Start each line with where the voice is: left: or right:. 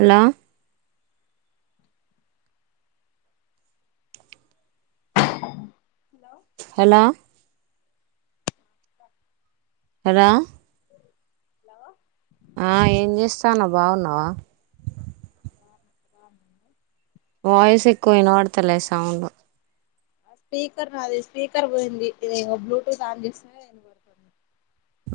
right: Hello
left: hello
right: hello రా
left: hello
right: ఆ ఏం చేస్తాను బాగున్నావా
left: అన్
right: వాయిస్ ఎక్కువ వినపడతలే సౌండ్
left: ఆ స్పీకర్ నాది స్పీకర్ పోయింది బ్లూటూత్ ఆన్ చేస్తే నే వినపడుతుంది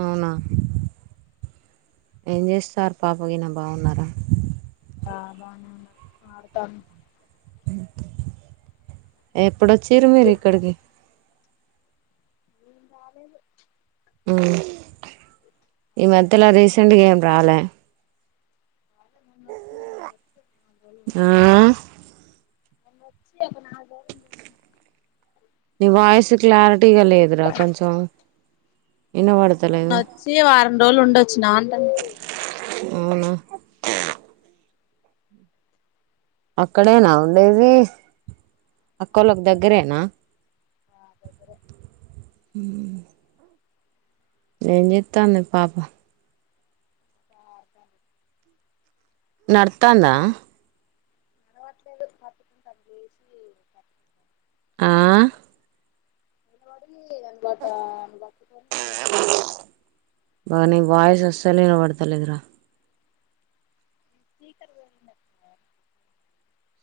right: అవునా ఏం చేస్తారు పాప గనా బాగున్నారా
left: ఆ బాగానే వున్నాం ఆడతన్
right: ఎప్పుడొచ్చారు మీరు ఇక్కడికి
left: రాలేదు
right: ఇం ఈ
left: అక్కొచ్చి
right: మధ్యలా రీసెంట్గా ఏం రాలే
left: మ వచ్చ మ
right: ఆ
left: వచ్చ ఉండయ్ వచి నాలుగు రోజులు అయిపోయినాయి
right: నీ వాయిస్ క్లారిటీగా లేదురా కొంచం
left: మున్నొ వచ్చి వారం రోజులు ఉండొచ్చి నా అంటన
right: అవునా అక్కడేనా ఉండేది అక్కల్ల కి
left: ఇక్కడే
right: దగ్గరేనా
left: ఉంటున్నా ఆ దగ్గరే
right: హుమ్ ఏం చెత్తందే పాప
left: అ
right: నర్తనా
left: నడవట్లేదు పటుకుని అది చేసి పస్తారు
right: ఆ
left: పలబడి బ బటుకొని
right: బాగా నీ వయస్ అసల్ వినబడతలేదు
left: స్పీకర్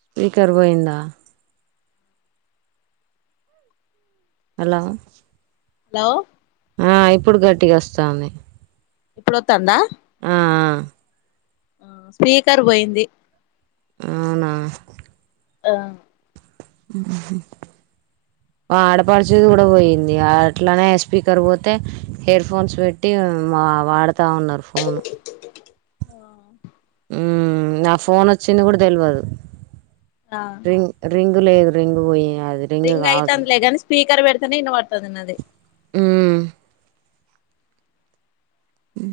right: స్పీకర్ పోయిందా హలో
left: హలో
right: ఆ ఇప్పుడు గట్టిగా వస్తాంది
left: ఇప్పుడు తాందా
right: ఆ
left: ఆ స్పీకర్ పోయింది
right: అవునా
left: ఆ
right: ఆడపరిచేది కూడా పోయింది అట్లనే స్పీకర్ పోతే హెడ్ ఫోన్స్ పెట్టి వాడతా ఉన్నారు ఫోను
left: ఆ
right: నా ఫోన్ వచ్చింది కూడా తెలవదు
left: ఆ
right: రింగ్ రింగ్ అల రింగు పోయే
left: రింగ్ అయితుంది గాని స్పీకర్ బడత న్నన్న వార్తదిన్నదది
right: మ్మ్ హ్మ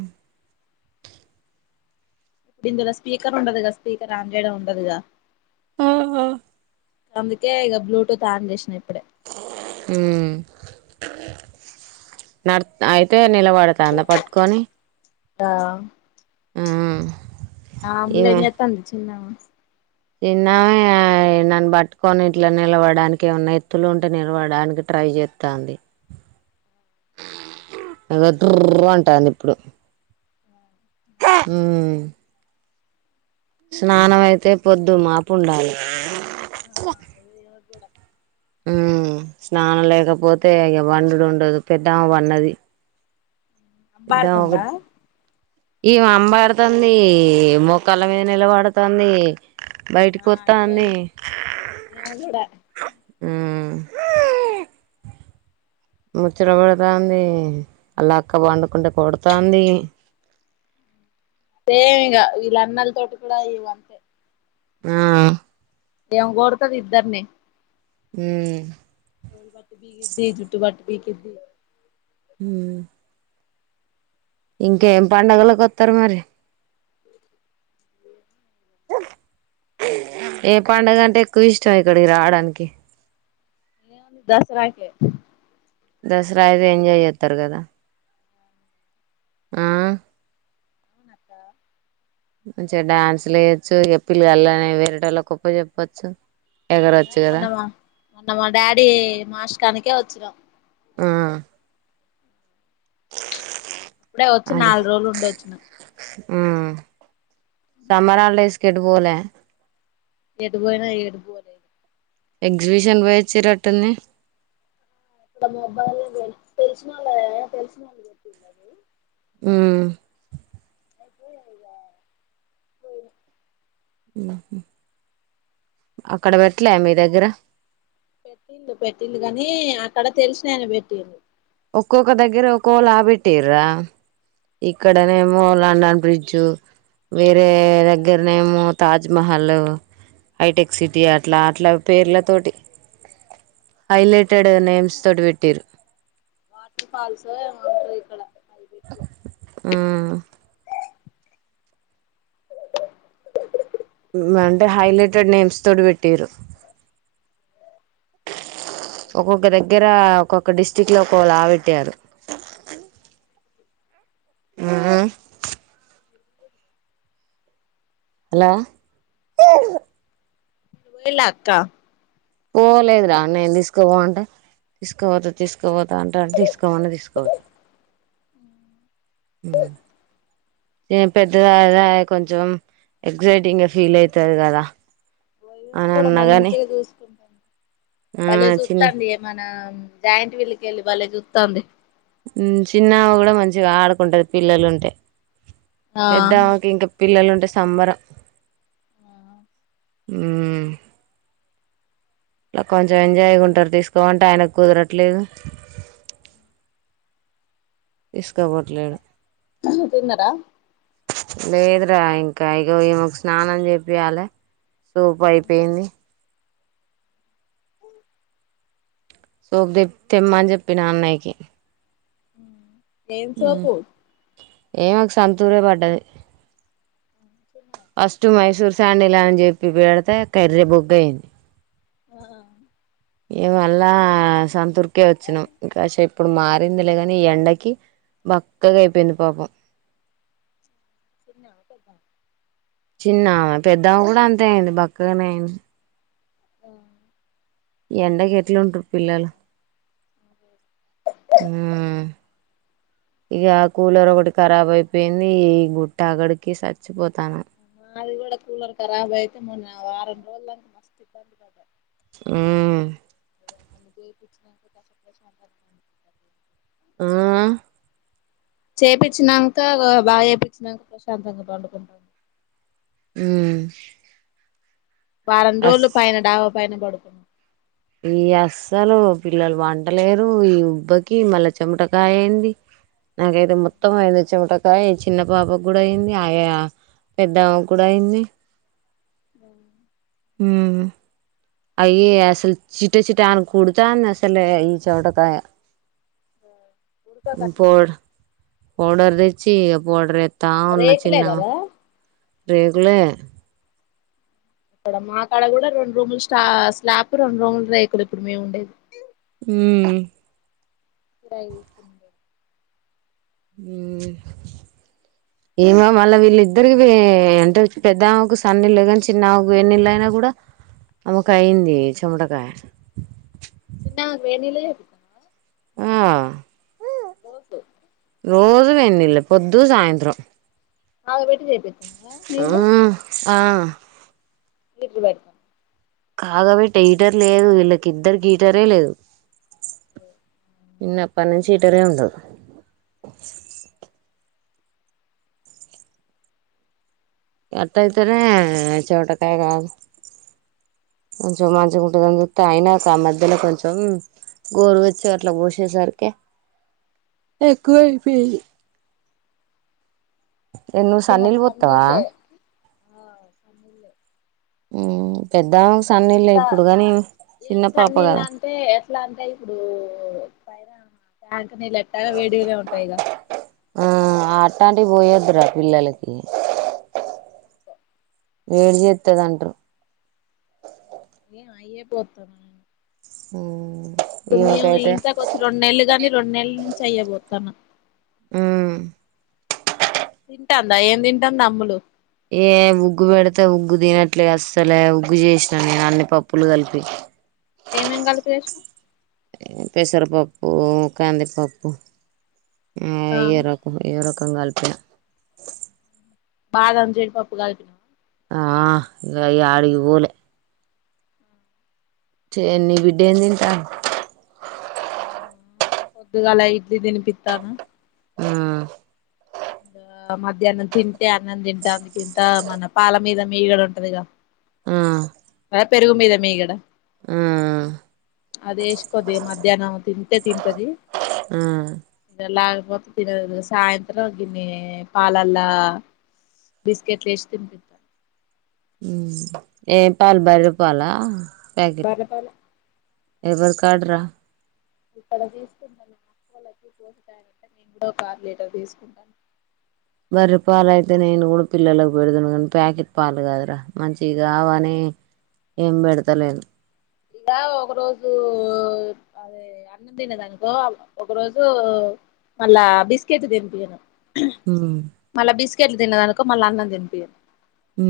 left: ఇప్పుడు ఇందులో స్పీకర్ ఉండదుగా స్పీకర్ ఆంంద్రయడం ఉండదుగా
right: ఓహో
left: అందుకే ఇక బ్లూటూత్ ఆన్ చేసిన ఇప్పుడు
right: మ్మ్ న అయితే నిలబడతాందా పట్టుకొని
left: ఆ
right: ఆ
left: ఆ అబలే ఎత అంది చిన్నవా
right: చిన్నమే నన్ను పట్టుకొని ఇట్లా నిలవడానికి ఏమన్నా ఎత్తులు ఉంటే నిలవడానికి ట్రై చేస్తాంది ఇదుగో టూర్ అంటుంది ఇప్పుడు మ్మ్ స్నానం అయితే పొద్దు మాపు ఉండాలి
left: అ కూడా
right: ఉ స్నానం లేకపోతే ఇక బండుడు ఉండదు పెద్దమ వన్నది
left: అబారతందా
right: ఈ అంబడుతుంది మొక్కల మీద నిలబడుతుంది బయటికి
left: ఆ
right: వస్తా
left: ఏదో
right: అనీ
left: ఈమె కూడా
right: ముచ్చటబడుతుంది అలా అక్క పండుకుంటే కొడుతంది
left: సేమ్ ఇగ ఇలా అన్నల్ తోట కూడాడా ఇవ అంతే
right: ఆ
left: ఇమే కొడత్ది ఇద్దరిని
right: ఉమ్
left: చో జుట్టు వటి పేకింది
right: ఉమ్ ఇంకేం పడుగలలకు వస్తారు మరి ఏ పడుగ అంటే ఎక్కువ ఇష్టం ఇక్కడికి రావడానికి
left: దసరాకి
right: దసరా అయితే ఎంజాయ్ చేస్తారు కదా ఆ
left: నక్క
right: మంచిగా డ్యాన్స్ లేయొచ్చు ఎప్పిలు కళ్ళని వేరేటళ గొప్ప చెప్పొచ్చు ఎగరవచ్చు కదా
left: న్న మా డాడీ మాస్కానుకే వచ్చినం
right: ఆ
left: ఇప్పుడే వచ్చి నాలుగు రోజులు ఉండ వచ్చుిన
right: ఆ సమరాా హాలిడేస్ కచెట్టు పోలే
left: ఎడు పోయినా ఏడు పోలేదు
right: ఎక్సిబిషన్ వయిచ్చి రటన్ని
left: ఇక్కడ మొబ్బాల్ తెలిసినళ్ళ తెలిసినళ్ళు గట్టిందిది
right: ఆ
left: [unintelligible]
right: మ అక్కడ పెట్టలే మీ దగ్గర
left: పెట్టిడు పెట్టింది కాని అక్కడ తెలిసినేను పెట్టింది
right: ఒక్కోక్క దగ్గిర ఒక్కోవళ ఆబట్టరా ఇక్కడనేమో లండన్ బ్రిడ్జు వే
left: అదే
right: దగ్గరనే మ తాజ్మహల్ హైటెక్ సిటీ అట్లా అట్లా పేర్లతోటి హైలైటెడ్
left: ఇక్కడేమో
right: నేమ్స్ తోటి పెట్టటిరు
left: ఇక్కడే
right: ఆ అంటే హైలైటెడ్ నేమ్స్ తోటి పెట్టారు ఒక్కొక్క దగ్గర ఒక్కొక్క డిస్టిరిక్ట్ లో ఒక్కొ లా పెట్టారు ఆ ఆ హలో
left: వేల అక్క
right: పోలేదురా నేను తీసుకోపోంటా తీసుకోపోతా తీసుకోపోతా అంట తీసుకోవని తీసుకోపోతా ఏం పెద్ద కొంచెం ఎగజైటింగ్ గా ఫీల్ అవుతది కదా
left: వైం
right: అని
left: కూడా
right: అన్నగాని
left: మంచిగా చూసుకుంటాంది
right: ఆ
left: వాళ్ళ
right: చిన్
left: చూస్తుంది ఏమనా జాయింట్ వీళ్ళకి వెళ్ళి వాళ్ళ చూత్తాంది
right: చిన్నమ కూడా మంచిగా ఆడుకుంటది పిల్లలు ఉంటే
left: ఆ
right: పెద్దాకి ఇంకా పిల్లలు ఉంటే సంబరం ఉమ్ కొంచెం ఎంజాయ్ ఉంటారు తీసుకో అంటే ఆయన కుదరట్లేదు ఇస్ కబుర్లే డు
left: తిన్నరా
right: లేదురా ఇంకా ఇగ ఈ మాకు స్నానం చెపియాలి సోపు అయిపోయింది సోపుది తెమ్మ అని చెప్పి నా అన్నయికి
left: ఉమ్ ఎమ్ సోపు
right: ఏమకు సంతూరే పడ్డది ఫస్టు మైసూర్ సాండిల్ అని చెప్పి పెడితే కర్రె బొగ్ అయింది
left: ఆ
right: ఇవాళ్ళ సంతూర్ కే వచ్చినాను ఇంకా కాసేపు ఇప్పుడు మారింది లేగాని ఈ ఎండకి బక్కగా అయిపోయింది పాపం
left: ద
right: చిన్న పెద్దమ కూడా అంతే అయింది బక్కగానే అయింది
left: ఆ
right: ఈ ఎండకి ఎట్లా ఉంటారు పిల్లలు ఉమ్ ఇక కూలర్ ఒకటి కారాబ్ అయిపోయింది ఈ గుట్ట అగడికి చచ్చిపోతు
left: మాది కూడా కూడా కూలర్ ఖరాబ్ ఆయతే మొన్న వారం మా వాళ్ళు అంత మస్ట్ ఇబ్బంది పడ్డాం
right: మ్మ్
left: అది
right: ఆ
left: చేపిచ్చినాక బాగా చేపిచ్చినాక ప్రశాంతంగా పండుకుంటుంది
right: ఆమ్
left: వారం రోజులు పైన డాబా పైన పడుకుంటు
right: ఈ అస్సలు పిల్లలు వంటలేరు ఈ ఉబ్బకి మళ్ళా చెమటకాయ అయింది నాకైతే మొత్తం అయింది చెమటకాయ చిన్న పాప కూడా అయింది ఆయా పెదామ్మ కూడా అయింది
left: అ
right: ఉమ్ అయ్యా అసలు చిట్ట చిట్ట అని కుడతా ఉన్నాయి అసలే ఈ చమటకాయ
left: ఉడక
right: ఇప్పుడు
left: కట్నం
right: కూడా పౌడర్ దచ్చి ఇక ఫౌడర్ ఎ తా ఉన్న
left: రేకులే
right: చిన్న
left: కదా
right: రేకులే
left: ఇక్కడ మా కాడ కూడా రెండు రూములు స్టా స్లాప్ రెండు రూములు రేకులు ఇప్పుడు మేము ఉండేది
right: హమ్
left: ఇక టైమింగ్ జెస్తుంది
right: చ్ ఏమో మళ్ళా వీళ్ళిద్దరికి అంటే పెద్దామ్మకు సన్నీళ్ళు కాని, చిన్నకు ఎన్నిళ్ళ అయినా కూడా ఆమకు అయింది చమటకాయ.
left: చిన్న వేనల దె
right: ఆ
left: నోటు
right: రోజు వెన్నిల్ పొద్దు సాయంత్రం
left: నాకు పెట్టి చెపి
right: ఆ ఆ
left: ఇప్పుడు పెట్ను
right: కాగాపెటే హీటర్ లేదు, వీళ్ళకిద్దరు గీటరే లేదు.
left: ఓ
right: ఇన్నపటి నుంచి హీటరే ఉండదు. ఎట్ అయితేనే చోటకాయ కాదు కొంచెం మంచిగా ఉంటుందని చేపితే అయినా ఒక ఆ మధ్యలో కొంచెం గోరు వెచ్చగ అట్లా పోసేసరికి ఎక్కువైపేంది. ఎ ను
left: ఈమెకు
right: సన్నీల్
left: సన్
right: పోతవ
left: నీళ్ళే ఆ సన్నిలే
right: ఊ పెద్దా
left: ఇంకా ఏం సన్నీలా
right: కదా
left: అంటే ఎట్లా అంటా ఇప్పుడు పైరా ట్యాంక్ నీళ్ళెట్టాగా వేడిగనే ఉంటాయిగ
right: ఆ ఆటాంటివి పోయద్రా పిల్లలకి వేడి చేస్తంది అంటారు.
left: ఏ అయే పోతన్నా
right: ఊ
left: ఇప్పుడు మేము ఈ ఇంట్లోకి వచ్చి రెండు నెలలు కానీ రెండు నెలల నుంచి అయ్యేపోతన
right: ఊ
left: తింటాందా, ఏం తింటాంది అమ్ములు.
right: ఏ ఉగ్గు పెడితే ఉగ్గు తినట్లే అస్సలే ఉగ్గు చేసినాను నేను అన్ని పప్పులు కలిపి.
left: ఏమేం కలిపి చేసినవ్
right: పెసరపప్పు, కందిపప్పు ఆ ఏరక్ ఎరక్ కంగల్పుర [unintelligible]
left: బాదం జీడిపప్పు గలిపిన
right: ఆ ఇంగా యాడికి పోలే చే నీ బిడ్డ ఏ తింటా [unintelligible]
left: పొద్దుగాల ఇడ్లీ తినిపిత్తాను.
right: ఊ
left: దా మధ్యానం తింటే అన్నం తింటాంది. ఇంత మన పాల మీద మీగడ ఉంటదిగా ఆ పెరుగు మీద మీగడ.
right: ఆ.
left: అది వేసి కొద్దిరగ మధ్యాహ్నం తింటే తింటది.
right: ఉమ్
left: ఇక లేకపోతే తినదు. సాయంత్రం గిన్ని పాలలా బిస్కెట్లు వేసి తినిపితా
right: ఉమ్ ఏం పాల్ బర్రె పాల.
left: బర్రె పాలె
right: ఎవర్ కాడ రా
left: ఇక్కడ తీసుకుంటాక్కులకి పోసిాంటే నే ఆరు లీటర్ తీసుకుంటాను.
right: బర్రిపాలు అయితే నేను కూడా పిల్లలకు పెడుదును కానీ ప్యాకెట్ పాలు కదురా మంచివి కావని ఏం పెడతలేను
left: ఇలా ఒక రోజు అదే అన్నం తిన్నదనుకో ఒక రోజు మళ్ళా బిస్కెట్ తినిపియను
right: హూ
left: మళ్ళా బిస్కెట్లు తిన్నదనుకో మళ్ళా అన్నం తినిపియను
right: ఉ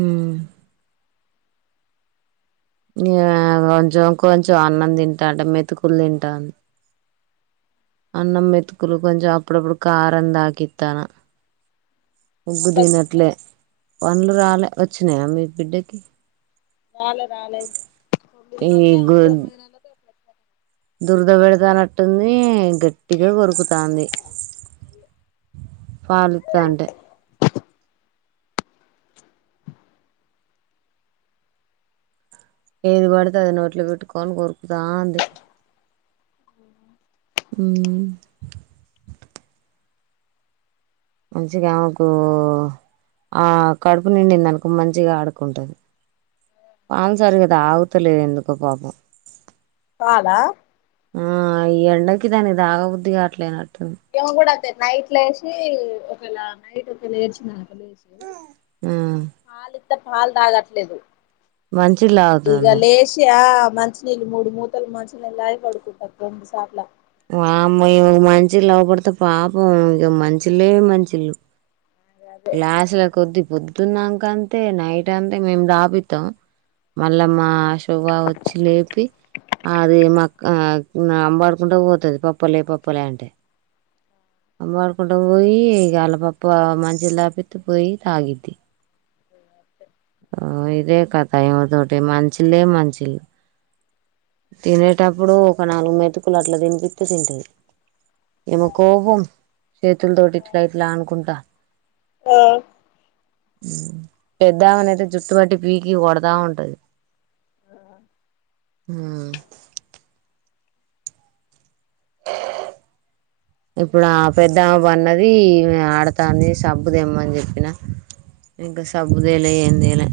right: ఇంగా కొంచెం కొం చం అన్నం
left: మళ్ళ
right: తింటాంటె మెతుకు కులు తింటాంది అన్నం మెతుకులు కొంచెం అప్పుడప్పుడు కారం తాకిత్తాన ఉగ్గు
left: కళ్ళు వచ్చినాయా
right: తినట్లే పండ్లు రాలే వచ్చినాయా మీ బిడ్డకి
left: రాలే రాలే తొమిది
right: ఈ
left: నెలలే
right: గు
left: తొమ్మిది నెలలకే
right: దురద పెడతానట్టుంది గట్టిగా కొరుకుతాంది పలీతంటే ఏది పడితే అది నోట్లో పెట్టుకోని కోరు తాంది మంచిగా ఆమెకు ఆ కడుపు నిండిదనుకో మంచిగా ఆడుకుంటది పాల్ సారిగా తాగుతలేదు ఎందుకో పాపం
left: చాలా
right: ఆ ఈ ఎండకి దానికి దాగా బుద్దిగాట్లేనట్టు
left: ఎనా కూడా నైట్ లో ఏసి ఒకేళ నైట్ ఒక లేచినా [unintelligible]
right: ఉమ్
left: పాలి పాలు తాగట్లేదు
right: మంచిళ్ళు
left: ఈగ
right: తాగుతుంది
left: లేషి యా మంచినీళ్ళు మూడు మూతలు మంచినీళ్ళు తాగి పడుకుంటా రెండు సార్లు
right: వామ్మో మంచి తాగబడితే పాపం ఇంక మంచిలే మంచిలు
left: అదే
right: గ్లాస్ల కొద్ది పొద్దున్నాక అంతే నైట్ అంటే మేము దాపితాం మళ్ళా మా శోభ వచ్చి లేపి అది మా అంబడు కుంటా పోతది పప్పలే పప్పలే అంటే పడుకుంటా పోయి ఇగ అల పప్ప మంచిల్ తపితే పోయి తాగిద్ది
left: అంతె
right: ఓ ఇదే కథ ఇమే తోటి మంచిలే మంచిలు తినేటప్పుడు ఒక నాలుగు మెతుకులు అట్లా తినిపితే తింటది ఈమెకు కోపం చేతులు తోటి ఇట్లా ఇట్లా ఆనుకుంట
left: ఆ
right: పెద్దామెనూ అయితే జుట్టు పట్టి పీకి కొడతా ఉంటది ఉమ్ ఇప్పుడు ఆ పెద్దమ్మ పన్నది ఈమె ఆడతాంది సబ్బు దేమ్మని చెప్పిన ఇంకా సబ్బుదేలే ఏందేలే